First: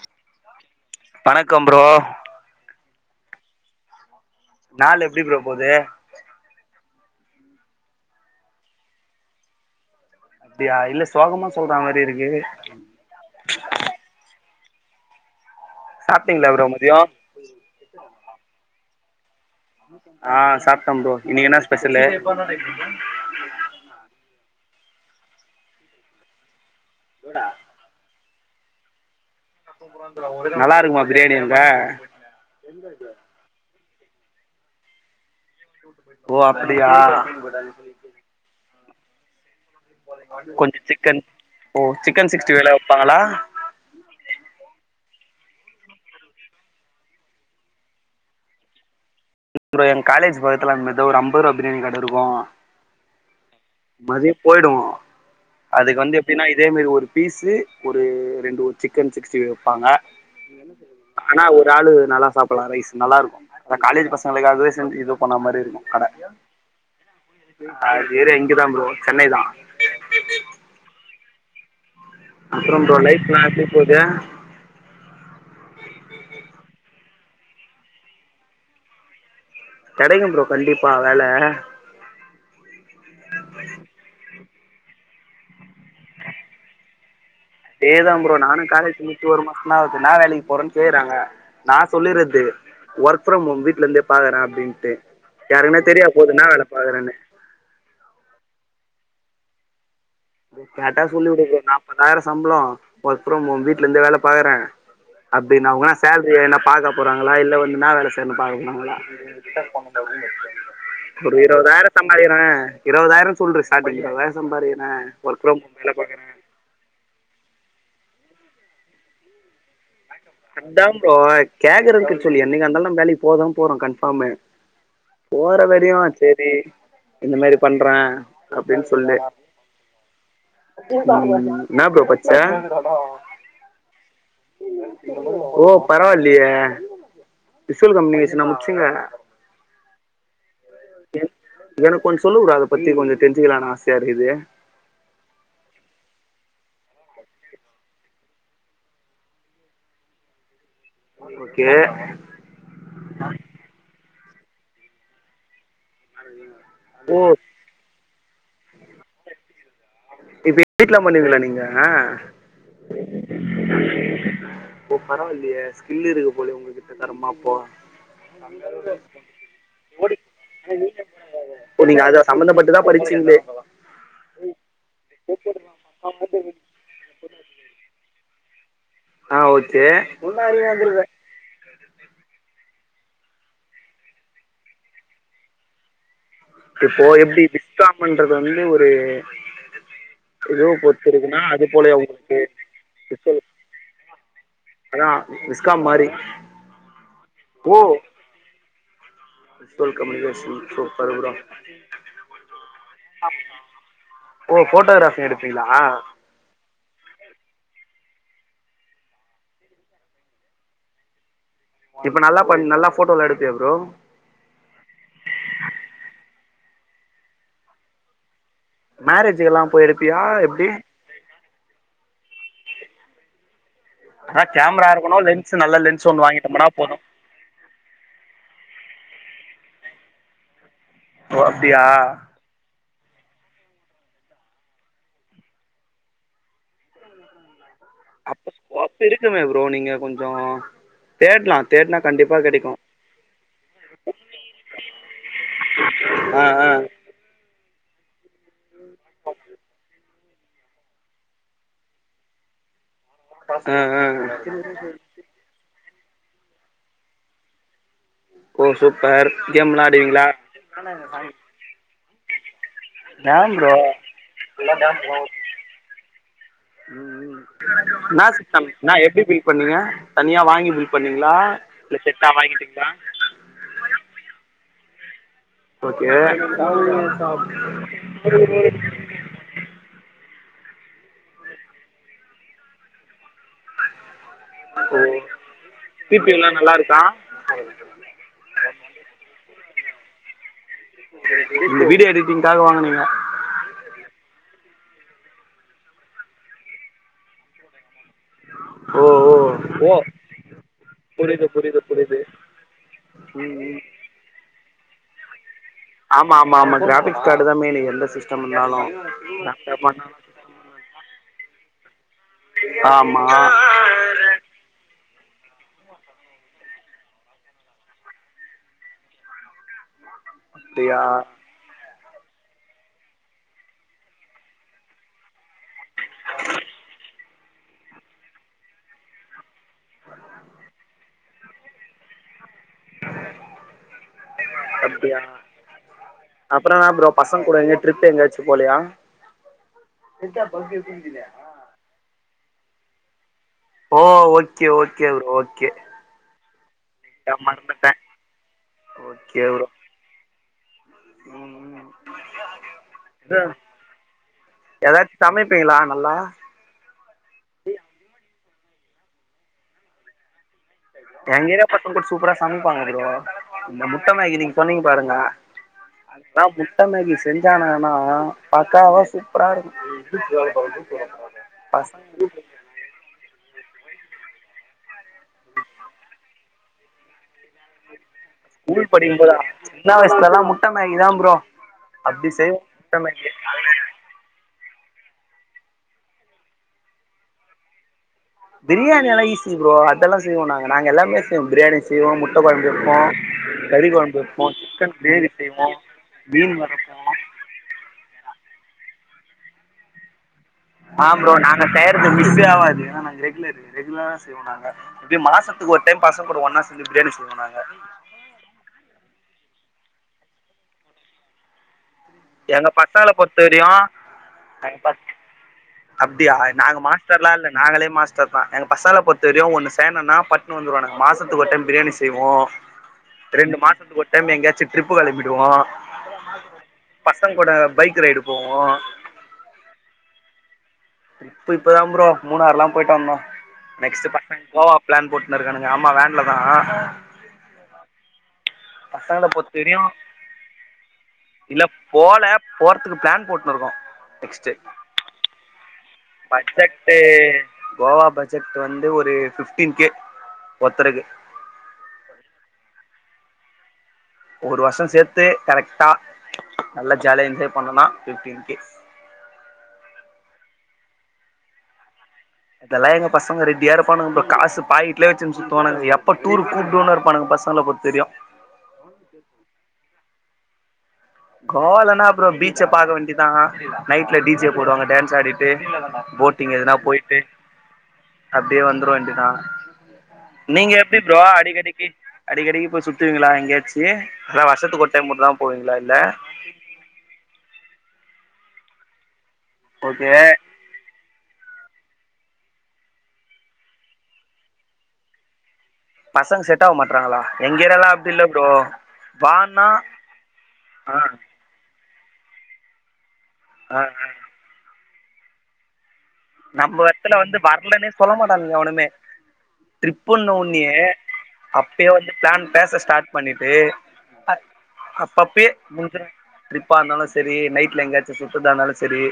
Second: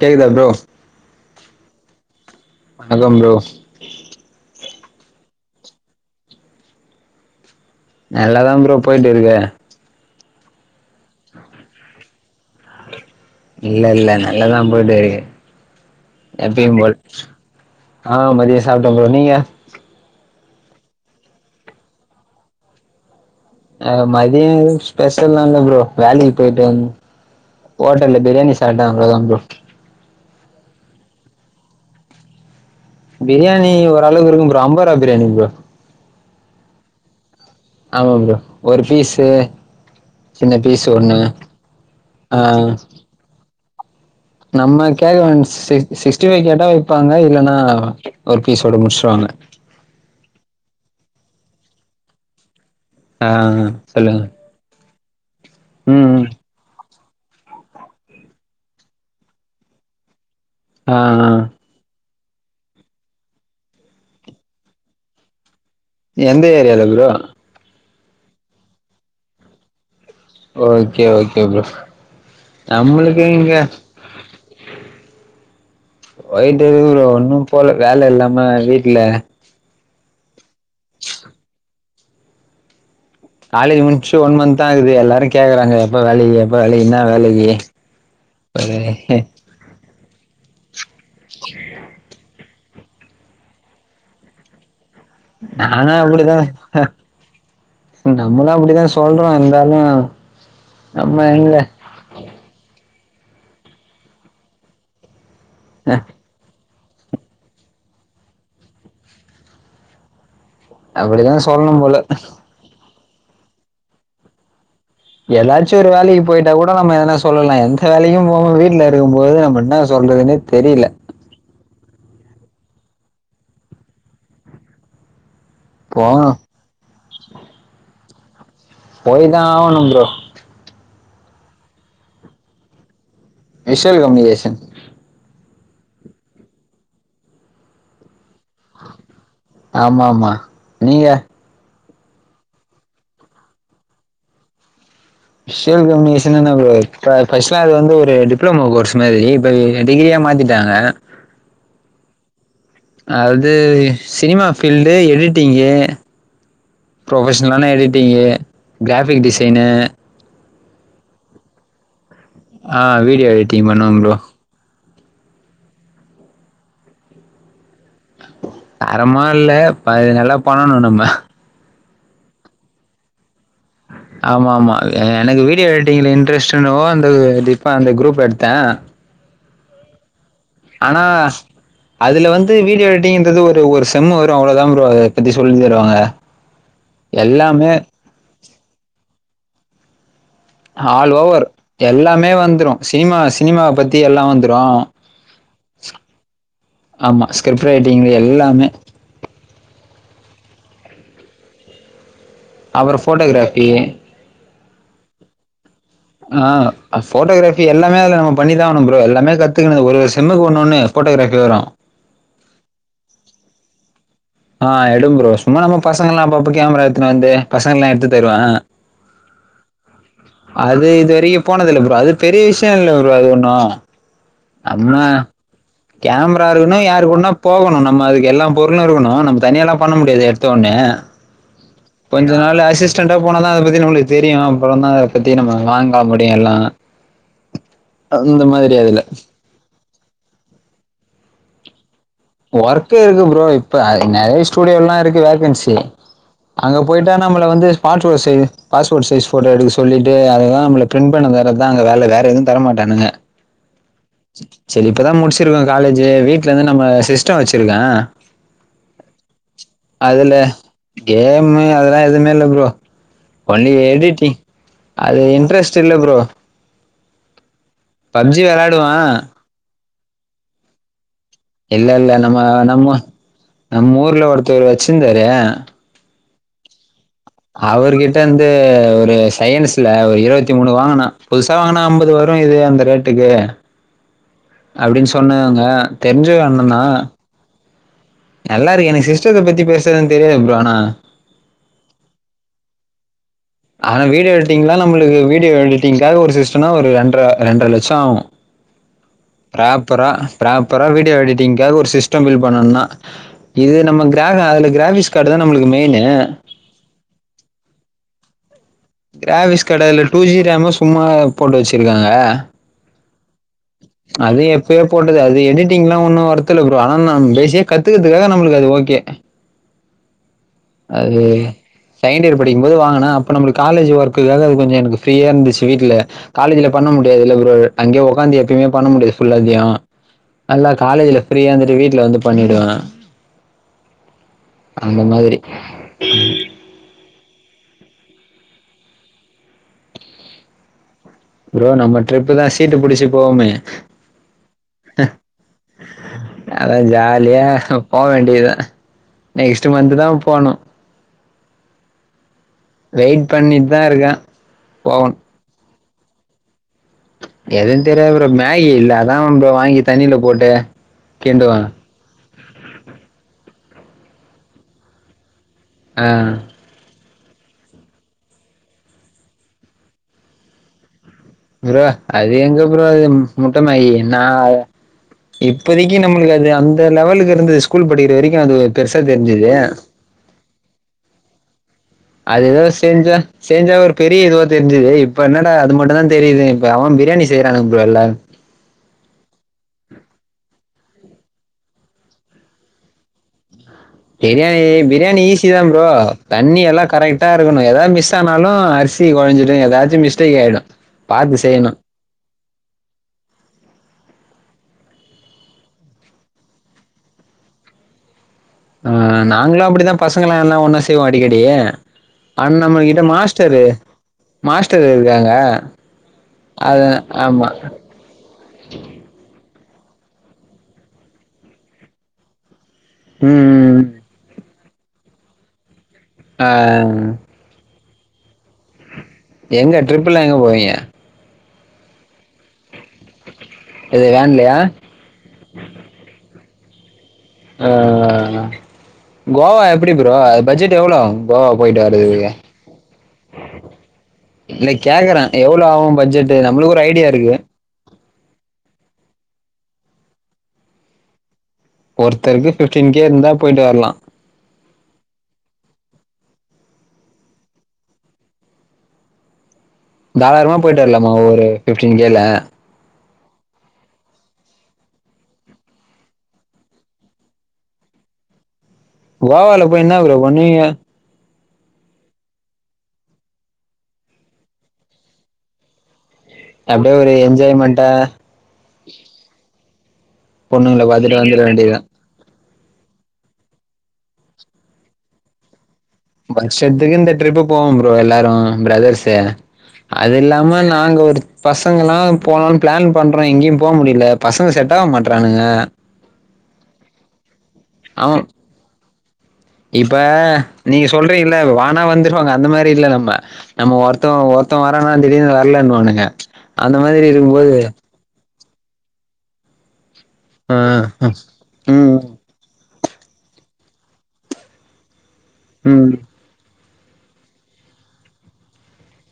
கேக்குதா ப்ரோ வணக்கம் ப்ரோ வணக்கம் ப்ரோ நாள் எப்டி ப்ரோ போது நல்லாதா ப்ரோ போய்ட்டுருக்கு அப்டியா இல்ல சோகமா சொல்ற மாரி இருக்கு இல்லல்ல நல்லதா போய்ட்டுருக்கு சாப்ட்டீங்களா ப்ரோ எப்பயும்போல் மதியோ ஆ மதியோ சாப்ட்டே ப்ரோ நீங்க ஆ சாப்ட்டே ப்ரோ இன்னிக் என்னா ஸ்பெஷலு அ மதியோ ஸ்பெஷல்லா இல்ல ப்ரோ வேலைக்கி போய்ட் வந் தோடா ஓட்டல்ல பிரியாணி சாப்ட்டே ப்ரோ அவ்ள தா ப்ரோ நல்லாருக்குமா பிரியாணி அங்க பிரியாணி ஓரளவுக்கு இருக்கு ப்ரோ அம்பர்ருவா பிரியாணி ப்ரோ ஓ அப்டியா ஆமா ப்ரோ ஒரு பீஸு சின்ன கொஞ்ச பீஸ் ஒண்ணு சிக்கன் ஓ சிக்கன் ஆ சிக்ஸ்ட்டி ஃபைலா வெப்பாங்களா நம்ம கேக்கணு சிக் சிக்ஸ்ட்டி ஃபை கேட்டா வெப்பாங்க இல்லனா ஒரு பீசோட முட்ஸ்சிருவாங்க அப்பறோ எங் காலேஜ் பக்கத்துல அந் மார் தா ஒரு அம்பர்ருவா பிரியாணி கட இருக்கு ஆ சொல்லுங்க மதிய போய்டுவோ அதுக் ம் வந்து ம் எப்டினா இதே மாரி ஒரு பீசு ஒரு ரெண்டு ஒரு சிக்கன் சிக்ஸ்ட்டி ஃபை வெப்பாங்க ஆ ஆ ஆனா ஒரு ஆளு நல்லா சாப்பல்லா ரைஸ் நல்லாருக்கு அதா காலேஜ் பசங் களுக்காவே செஞ் இது பண்ணா மாரி இருக்கு கட எந்த ஏரியால ப்ரோ அது ஏரியா இங்கதா ப்ரோ சென்னை தா ஓகே ஓகே ப்ரோ அப்றோ ப்ரோ நம்மளுக்கு லைஃப்லா இங்க எப்டி போது போய்ட்டுருக்குது ப்ரோ ஒன்னு போல வேல இல்லாம வீட்ல கெடைக்கு ப்ரோ கண்டிப்பா வேல காலேஜ் முட்ச்சு ஒன் மன்த் தா ஆகுது எல்லாரு கேக்கறாங்க எப்ப வேலைக்கி எப்ப வேலைக்கி இன்னா வேலைக்கி இதே தா ப்ரோ நானு காலேஜ் முட்ச்ட்டு ஒரு மாசந்தா ஆவுது இன்னா வேலைக்கு போறன் கேக்கறாங்க நா சொல்லீர்ரது ஒர்க் ஃப்ரம் ஹோம் வீட்லிந்தே பாக்கறே அப்டின்ட்டு யாருக்குன்னா நானு தெரியா போது அப்டிதா இன்னா வேல பாக்கறன்னு நம்மளு அப்பிடிதா சொல்றோ இர்ந்தாலு ப்ரோ கேட்டா சொல்லிவுடு ப்ரோ நாப்பதாய்ரோ சம்ப்ளோ ஒர்க் ஃப்ரம் ஹோம் வீட்லிந்தே வேல பாக்கற அப்டின்னா அவுங் என்னா சேல்ரிய வேணா பாக்க போறாங்ளா இல்ல வந்து இன்னா வேல செய்றன்னு பாக்க போறங்களா அப்டிதா ஒரு சொல்லணு இருவதாய்ரோ போல சம்பாரிக்கிற இருவதாய்ரோன் சொல்ரு ஸ்டாட்டிங் இருவதாய்ரோ சம்பாரிக்கிற எதாச்சு ஒரு வேலைக்கி போய்ட்டா கூட நம்ம எதனா சொல்லலா எந்த வேலைக்கு போகமா வீட்லருக்கும்போது நம்ம இன்ன சொல்றதுன்னே தெரீல இப்போ கேக்கற்துக்கு சொல்லு என்னைக்கா இர்ந்தாலு நம் வேலைக் போகதா போறோ கன்ஃபாமு போற வர யு போகணு செரி இந்த மாரி பண்றே அப்டின் சொல்லு போய் தா ஆவணு ப்ரோ ம் என்ன ப்ரோ பட்ச்ச விஷுவல் கம்யூனிகேஷன் ஓ பரவால்லியே விஷுவல் கம்யூனிகேஷனா முச்சிங்க ஆமா ஆமா நீங்க எனக் கொஞ் சொல்லு ப்ரோ அத பத்தி கொஞ்ச தெரிஞ்சுக்கலான ஆசையா இருக்குது விஷுவல் கம்யூனிகேஷனா என்ன ப்ரோ ஃபஸ்ட்டுல அது வந்து ஒரு டிப்ளோமோ கோர்ஸ் மாதிரி இப்ப என் டிகிரியா மாத்திட்டாங்க ஓகே அது சினிமா ஃபீல்டு எடிட்டிங்கு ஓ புரொஃபஷ்னலான எடிட்டிங்கு கிராஃபிக் டிசைனு எடிட்லா பண்ணுவீங்ளா நீங்க ஆ வீடியோ எடிட்டிங் பண்ணுவ ப்ரோ ஓ பரவால்லியே ஸ்கில்லு இருக்கு போல உங்ககிட்ட தரமா அப்போ தரமா இல்ல நல்லா பண்ணணு நம்ம இப்ப நீங்க அத சம்மந்த பட்டுதா படிச்சிங்ளே ஆமா ஆமா எனக்கு வீடியோ எடிட்டிங்ல இன்ட்ரெஸ்ட்னவோ அந்த டிப்பா அந்த குரூப் எடுத்த ஆ ஓகே ஆனா அதுல வந்து வீடியோ எடிட்டிங்ன்றது ஒரு ஒரு செம்மு வரு அவ்ளோதா ப்ரோ அத பத்தி சொல்லி தருவாங்க இப்போ எப்டி எல்லாமே விஸ் காம் பண்றது வந்து ஒரு ஏதோ பொறுத்து ஆல் இருக்குன்னா ஓவர் அது போல எல்லாமே உங்களுக்கு வந்துரு சினிமா விஸ்வல் சினிமாவ பத்தி எல்லா வந்துரு அதான் விஸ்காம் மாதிரி ஆமா ஸ்கிப்ட் ரைட்டிங் எல்லாமே விஷுவல் கம்யூனிகேஷன் சூப்பரு ப்ரோ அப்றோ போட்டோகிராபி ஓ போட்டோகிராபி எடுப்பீங்ளா ஆ போட்டோகிராபி எல்லாமே அதது நம்ம பண்ணிதா ஆகணு ப்ரோ எல்லாமே கத்துக்கனது ஒரு ஒரு செம்க்கு ஒண்னொன்னு போட்டோகிராபி வரு இப்ப நல்லா பன் நல்லா போட்டோல எடுப்பியா ப்ரோ ஆ எடுப் ப்ரோ சும்மா நம்ம பசங்கல்லா அப்பப்போ கேமரா எடுத்துன்னு வந்து பசங்கல்லா எடுத்து தருவ மேரேஜுக்கெல்லாம் போய் எடுப்பியா எப்படி அது இது வரியு போனதில்ல ப்ரோ அது பெரிய விஷய இல்ல ப்ரோ அது ஒன்னு ஆனா கேமரா ஆமா இருக்கணு லென்ஸ் நல்ல லென்ஸ் ஒன்னு கேமரா வாங்கிட்டோம்னா இருக்குனு போது யாருக்கூட்னா போகணு நம்ம அதுக்கு எல்லா பொருளு இருக்கணு நம்ம தனியாலா பண்ண முடியாது எடுத்த ஒன்னே ஓ அப்டியா அதனால அசிஸ்டன்ட்டா போனாதா அத பத்தி நம்மளுக்கு தெரியு அப்புறந்தா அத பத்தி நம்ம வாங்கா முடியு எல்லா அந்த அப்ப மாதிரி அதுல ஒர்க் இருக்குமே ப்ரோ நீங்க கொஞ்சோ தேட்லா தேட்ன கண்டிப்பா கெடைக்கு ஒர்க் இருக்கு ப்ரோ இப்ப நெறை ஸ்டுடியோல்லா இருக்கு வேக்கன்சி ஆ ஆ அங்க போயிட் ட்டா நம்ள வந்து passport size passport size photo எடுக்க சொல்லிட்டு அதுதா நம்ம ப்ரண்ட் பண்ண தரதா வேல அங்க வேறு எதுவு தர மாட்டானுங்க அ அ செரி இப்பதா முடிச்சிருக்கோ காலேஜு வீட்ல இந்து நம்ம சிஸ்ட்டோ வச்சிருக்கே ஓ சூப்பர் கேம் லா ஆடுவீங்ளா கேம்மு அதெல்லா எதுமே இல்ல ப்ரோ டேம் ஒன்லி ப்ரோ எடிட்டிங் அது இன்ட்ரெஸ்ட் இல்ல ப்ரோ னா [unintelligible] பப்ஜி அண்ணா வெளாடுவான் எப்டி ஃபில் பண்ணீங்க தனியா வாங்கி ஃபில் பண்ணீங்ளா இல்லெல்ல நம்ம நம்ம நம்மூர்ல ஒருத்தவரு வச்சிர்ந்தாரு ஓகே அவரு கிட்டந்து ஒரு சயன்ஸ் ட்ல ஒரு இருவத்தி மூனு வாங்கனு புதுசா வாங்னா ஐம்பது வரு இது அந்த ரேட்டுக்கு ஓ அப்டின் சொன்னாங்க சி தெரிஞ்ச பி யூ லா நல்லா அண்ணன்தா இருக்கா நல்லாருக்கு எனக்கு சிஸ்டத்த பத்தி பேசுறதுன் தெரியாது ப்ரோ ஆனா நீங்க வீடியோ எடிட்டிங்காக வாங்னீங்க ஆனா வீடியோ எடிட்டிங்லா நம்ளுக்கு வீடியோ எடிட்டிங்காக ஒரு சிஸ்டோனா ஒரு ரெண்ட்ர ரெண்ட்ர லட்சோ ஆவு ஓ ஓ ஓ ப்ராப்பரா ப்ராப்பரா வீடியோ புரியுது எடிட்டிங்காக புரியுது ஒரு புரியுது சிஸ்டோ பில் பண்ணணுனா [inaudible] இது நம்ம கிராஹ அதுல கிராஃபிஸ் கார்டு தா நம்ளுக்கு மெய்னு ஆமாமாமா கிராஃபிக்ஸ் கார்டு தா மெய்னு எந்த சிஸ்டம் வந்தாலு கிராஃபிஸ் கடைல டூ ஜி ரேமு சும்மா போட்டு வச்சிருக்காங்க ஆமா அது எப்பயோ போட்டது அது எடிட்டிங்லா ஒன்னு ஒர்த் இல்ல ப்ரோ ஆனா நா பேஸிக்கா க த்துக்கறதுக்காக நம்ளுக்கு அது ஓகே அப்டியா அது செகண்ட் இயர் படிக்கும்போது வாங்னே அப்ப நம்ளுக்கு காலேஜ் ஒர்க்குக்காக அது கொஞ்சோ எனக்கு ஃப்ரீயாந்துச்சு வீட்ல காலேஜ்ல பண்ண முடியாதுல்ல ப்ரோ அங்கே ஒக்காந்து எப்பயுமே பண்ண முடியாது ஃபுல்லாத்தியு நல்லா காலேஜ்ல ஃப்ரீயாருந்துட்டு வீட்ல வந்து பண்ணிடுவே அந்த அப்டியா மாத்ரி அப்றோ என்னா ப்ரோ பசங் கூட எங்கியு ட்ரிப் எங்கயாச்சு போலயா ப்ரோ நம்ம ட்ரிப்பு தா சீட்டு புடிச்சி போவோமே ஓ ஓகே ஓகே ப்ரோ ஓகே நல்லா நா ஜாலியா மறந்துட்டே போ வேண்டிதா ஓகே ப்ரோ நெக்ஸ்ட்டு மன்த்து தா போனு ம் ம் வெயிட் இது பண்ணிட்தாருக்கே போவ ப்பிங்ளா நல்லா எது தெரியாது ப்ரோ மேகி இல்ல அதா ப்ரோ வாங்கி தண்ணில போட்டு எங்ஏரியா கிண்டுவேன் பக்கோகூட சூப்பரா சமைப்பாங்க ப்ரோ இந்த முட்ட மேகி நீங்சொன்னீங் பாருங்க ஆ [unintelligible] முட்ட மேகி செஞ்சானுங்கன்னா பக்காவா சூப்பராருக்கு ப்ரோ அது எங்க ப்ரோ அது முட்ட மேகி நா இப்பதக்கி நம்ளுக்கு அது அந்த லெவலுக்கு இருந்த ஸ் கூல் படிக்கிற வரைக்கு அது பெருசா தெரிஞ்சுது க்கா வய்சுலலா முட் ட்ட மேகி தா ப்ரோ அப்டி அது செய்வோ எதோ முட்ட செஞ்சா மேகி செஞ்சா ஒரு பெரிய இதுவா தெரிஞ்சுது இப்ப என்னடா அது மட்டுந்தா தெரிது இப்ப அவே பிரியாணி செய்றாங்க ப்ரோ எல்லா பிரியாணியெல்லா ஈசி ப்ரோ அதெல்லா செய்வோ நா நாங்க எல்லாமே செய்வோ பிரியாணி செய்வோ முட்ட கொழம்பு வெப்போ கறிக் கொழ பிரியாணி பிரியாணி ஈஸி தா ப்ரோ மீன் தண்ணி எல்லா வறுப்போ கரெக் ட்டாருக்கனு எதா மிஸ்ஸானாலு அர்சி கொழ்ஞ்சிடு எதாச்சு மிஸ்டேக்காய்டு ஆ ப்ரோ நாங்க செய்றது மிஸ்ஸே ஆவாது ஏனா நாங்க ரெகுலரு ரெகுலரா செய்வோ நாங்க இப்டி மாசத்துக்கு ஒரு டைம் பசங்க கூட ஒன்னா சோந்து பிரியாணி செய்வோ நாங்க ஆ நாங்களு அப்டித்தா பசங்களா எல்லா ஒன்னா செய்வோ அடிக்கடி அண் எங்க நம்ம கிட்ட பசங்கள பொறுத்த மாஸ்டரு வரையு மாஸ்டரு இருக்காங்க அது ஆமா த்தர்தா எங்க பசங்கலா பொறுத்த வரையு ஒண்ணு சொய்யணுனா பட்டுனு வந்துருவானுங்க மாசத்துக்கு ஒரு டைம் பிரியாணி செய்வோ ரெண்டு ம் மாசத்துக்கு ஒரு டைம் எங்கயாச்சு ட்ரிப்பு களம்பிடுவோ அ பசங்க கூட பைக் ரைடு போவோ எங்க ட்ரிப்புலா எங்க போவீங்க டிரிப்பு இப்பதா ப்ரோ மூணாறுலா போயிட்டு வந்தோ, இது நெக்ஸ்ட் பசங்க வேன்லயா கோவா பிளான் போட்டுனு இருக்கானுங்க ஆமா வேன்லதா ஆ ஆ பசங்கள பொருத்த வரையு எவ்வளோ ஆகும் கோவா இல்ல போயிட்டு போல வர்றதுக்கு போறதுக்கு பிளான்தா போட்டுனு இருக்கோ நெக்ஸ்ட் கேக்குற எவ்வளோ ஆவு பட்ஜெட்டு நம்மளுக்கு ஒரு ஐடியா இருக்கு கோவா பட்ஜெட் வந்து ஒரு ஃபிப்டீன் கே ஒருத்தருக்கு ஒருத்தருக்கு பிப்டீன் கே இருந்தா போயிட்டு வரலா ஒரு வருஷோ சேத்து கரெக்ட்டா நல்ல ஜாலியா என்ஜாய் பண்ணனுனா ஃபிப்டின் கே தாராளமா போயிட்டு வரலாமா ஒரு ஃபிப்டீன் கேல அதெல்லா எங்க பசங்க ரெடியா இருப்பானுங்க ப்ரோ காசு பாக்கெட்டுலயே வச்சுனு சுத்துவனுங்க எப்ப டூரு கூப்டுவோனு இருப்பானங்க பச பசங்கள பொருத்த வரையு கோவால போய் என்ன ப்ரோ பண்ணுவீங்க கோவால என்னா ப்ரோ பீச்ச பாக்க வேண்டிதா, நைட்ல டி ஜி போடுவாங்க டான்ஸ் ஆடிட்டு போட் டிங் எதுனா அப்படியே ஒரு போயிட்டு என்ஜாய்மெண்ட்டா அப்டியே வந்துரு வேண்டிதா நீங்க பொண்ணுங்களை எப்டி ப்ரோ பார்த்துட்டு வந்துட வேண்டியதுதான் அடிக்கடிக்கு அடிக்கடிக்கு போய் சுத்துவீங்ளா எங்கேயாச்சு எல்லா வருஷத்துக்கு ஒரு டைம் மட்டும்தா போவீங்களா இல்ல வருஷத்துக்கு இந்த ட்ரிப்பு போவோ ப்ரோ எல்லாரு பிரதர்ஸ் ஓகே அது இல்லாம நாங்க ஒரு பசங்கல்லா போலனு பிளான் பண்றோ எங்கயு போ முடியல பசங்க செட்டாவ மாட்றானுங்க பசங்க செட்டாவ மாட்றாங்களா எங்க ஏரியால்லா அப்டி அவன் இல்ல ப்ரோ வான்னா, ஆ இல்ல வானா வந்துருவாங்க அந்த மாரி இல் நம்ம நம்ம ஆ ஆ ஒருத்த ஒருத்த வரானா திடீர்னு வரலன்னுவானுங்க அந்த நம்ம மாதிரி எடத்துல வந்து இருக்கும்போது வரலன்னே சொல்ல மாட்டானுங்க எவனுமே ஆ ட்ரிப்புன்னோனே அப்பயே வந்து ம் பிளான் பேச ஸ்டார்ட் பண்ணிட்டு, அப்பப்பபே ம் எந்த ட்ரிப்பா இருந்தாலு சேரி நைட்ல எங்கேயாச்சு சுத்துறதா இருந்தாலு சேரி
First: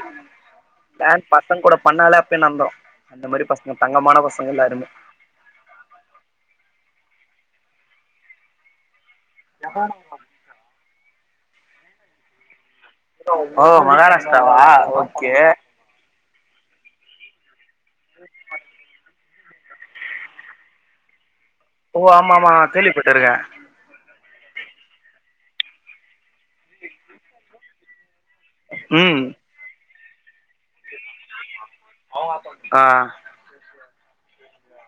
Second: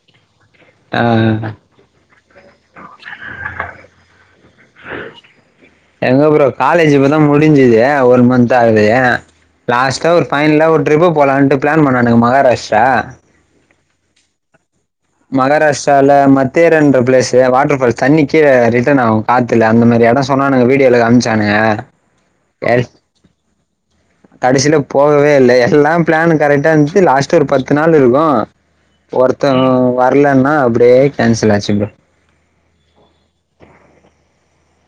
பிளான் ஆ பசங்க கூட அதனாலே அப்பயே நம்ப, அந்த மாரி பசங்க தங்கமான பசங்க எல்லாருமே எங்க ப்ரோ காலேஜ் இப்பதா முடிஞ்சுது ஒன் மந்த் ஆகுது லாஸ்ட்டா ஒரு ஃபைனலா ஒரு ட்ரிப் போலான்ட்டு பிளான் பண்ணானுங்க மகாராஷ்ட்ரா ஓ மகாராஷ்ட்ராவா மகாராஷ்ட்ரால மத்தேரன்ற பிளேஸ் வாட்டர் இப்ப தண்ணி கீழ ரிட்டர்ன் ஆவு காத்துல அந்த மாரி எடம் சொன்னானுங்க வீடியோல காமிச்சானுங்க ஓ ஆமா ஆமா கேள்விபட்டுருக்கே கடைசியில போவவே இல்ல எல்லா பிளானு கரெக்டா இருந்துச்சு லாஸ்ட் ஒரு பத்து நாள் இருக்கு ம் ஒருத்தன் வரலேன்னா அப்படியே கேன்சல் ஆயிருச்சுங்க ஆ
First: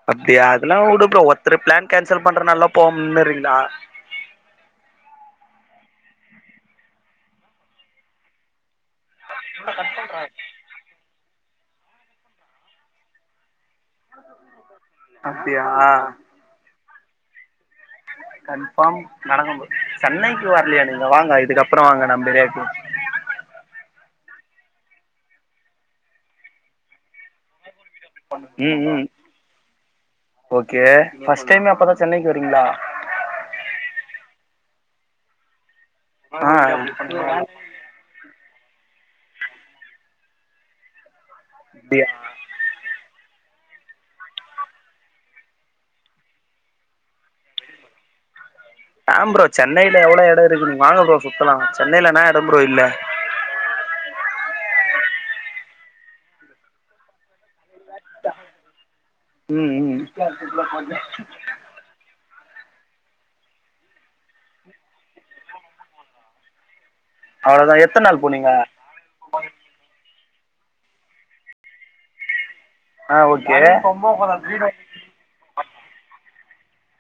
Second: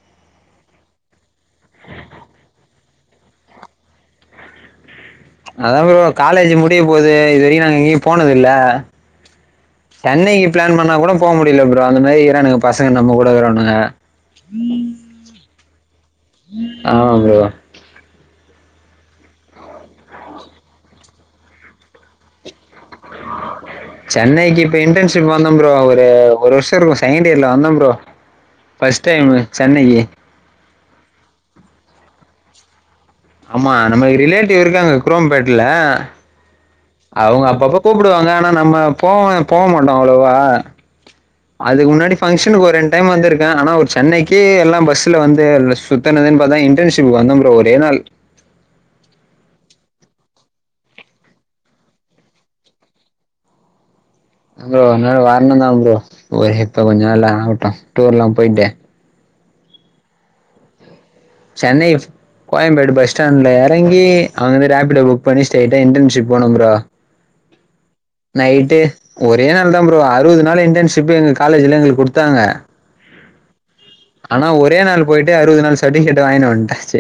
பாத்தியா அதெல்லாம் விடு புரோ ஒருத்தரு பிளான் கேன்சல் பண்றதுனால போகமுடியலறீங்களா அதான் ப்ரோ காலேஜ் முடிய போகுது இது வரைக்கும் நாங்க எங்கயும் போனது இல்ல சென்னைக்கு பிளான் பண்ணா கூட போக முடியல ப்ரோ அந்த மாரி இருகுறானுங்க பசங்க நம்ம கூட இருக்குறவனுக அப்பிடியா ஆமா புரோ கன்ஃபார்ம் நடக்கும் போது சென்னைக்கு வரலையா நீங்க வாங்க இதுக்கப்புறம் வாங்க நான் பெரியா சென்னைக்கு இப்ப இன்டர்ன்ஷிப் வந்தோ புரோ ஒரு வருஷ இருக்கு செகண்ட் இயர்ல வந்தோ புரோ உம் உம் ஓகே ஃபர்ஸ்ட் டைமே அப்பதான் சென்னைக்கு வரீங்களா ஆமா நமக்கு ரிலேட்டிவ் இருக்காங்க குரோம்பேட்ல ஹ அவங்க அப்பப்ப கூப்பிடுவாங்க ஆனா நம்ம போவ போக மாட்டோ அவ்வளவா அதுக்கு முன்னாடிஃபங்க்ஷனுக்கு வர்ரே ஒருடைம் வந்திருக்கே ஆனா ஒரு சென்னைக்கு எல்லா பஸ்ல வந்து சுத்தனதுன்னு பார்த்தா இன்டர்ன்ஷிப் வந்தம் ஒரே நாள் வாங்க புரோ சென்னையில எவ்வளவு இடம் இருக்குது வாங்க புரோ சுத்தலா சென்னைலனா இடம் புரோ இல்ல புரோ ஒரு நாள் வரணும் தான் புரோ ஒரு இப்ப கொஞ்சம் நாள் ஆகட்டும் டூர் எல்லாம் போயிட்டு ம் ம் சென்னை கோயம்பேடு பஸ் ஸ்டாண்ட்ல இறங்கி அவங்கிந்து ரேபிடோ புக் பண்ணி ஸ்டிரைடா இன்டர்ன்ஷிப் போனோ புரோ அவ்ளோதான் எத்தன நாள் போனீங்க நைட்டு ஒரே நாள் தான் ப்ரோம் அறுபது ஒரே நாள் தான் புரோ அறுபது நாள் இன்டர்ன்ஷிப் எங்க காலேஜ்ல எங்களுக்கு கொடுத்தாங்க ஹ ஓகே ஆனா ஒரே நாள் போயிட்டு அறுபது நாள் சர்டிஃபிகேட் வாங்கினு வந்தாச்சு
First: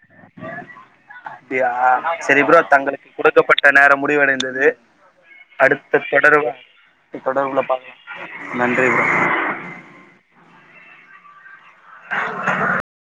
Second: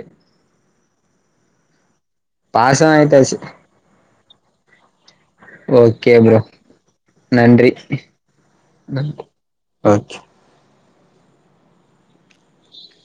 அப்படியா சரி புரோ பாஸு தங்களுக்கு ஆயிட்டாச்சு கொடுக்கப்பட்ட நேரம் முடிவடைந்தது அடுத்த ஓகே ப்ரோ தொடர்பு நன்றி தொடர்வோமா நன்றி புரோ ஓகே [unintelligible]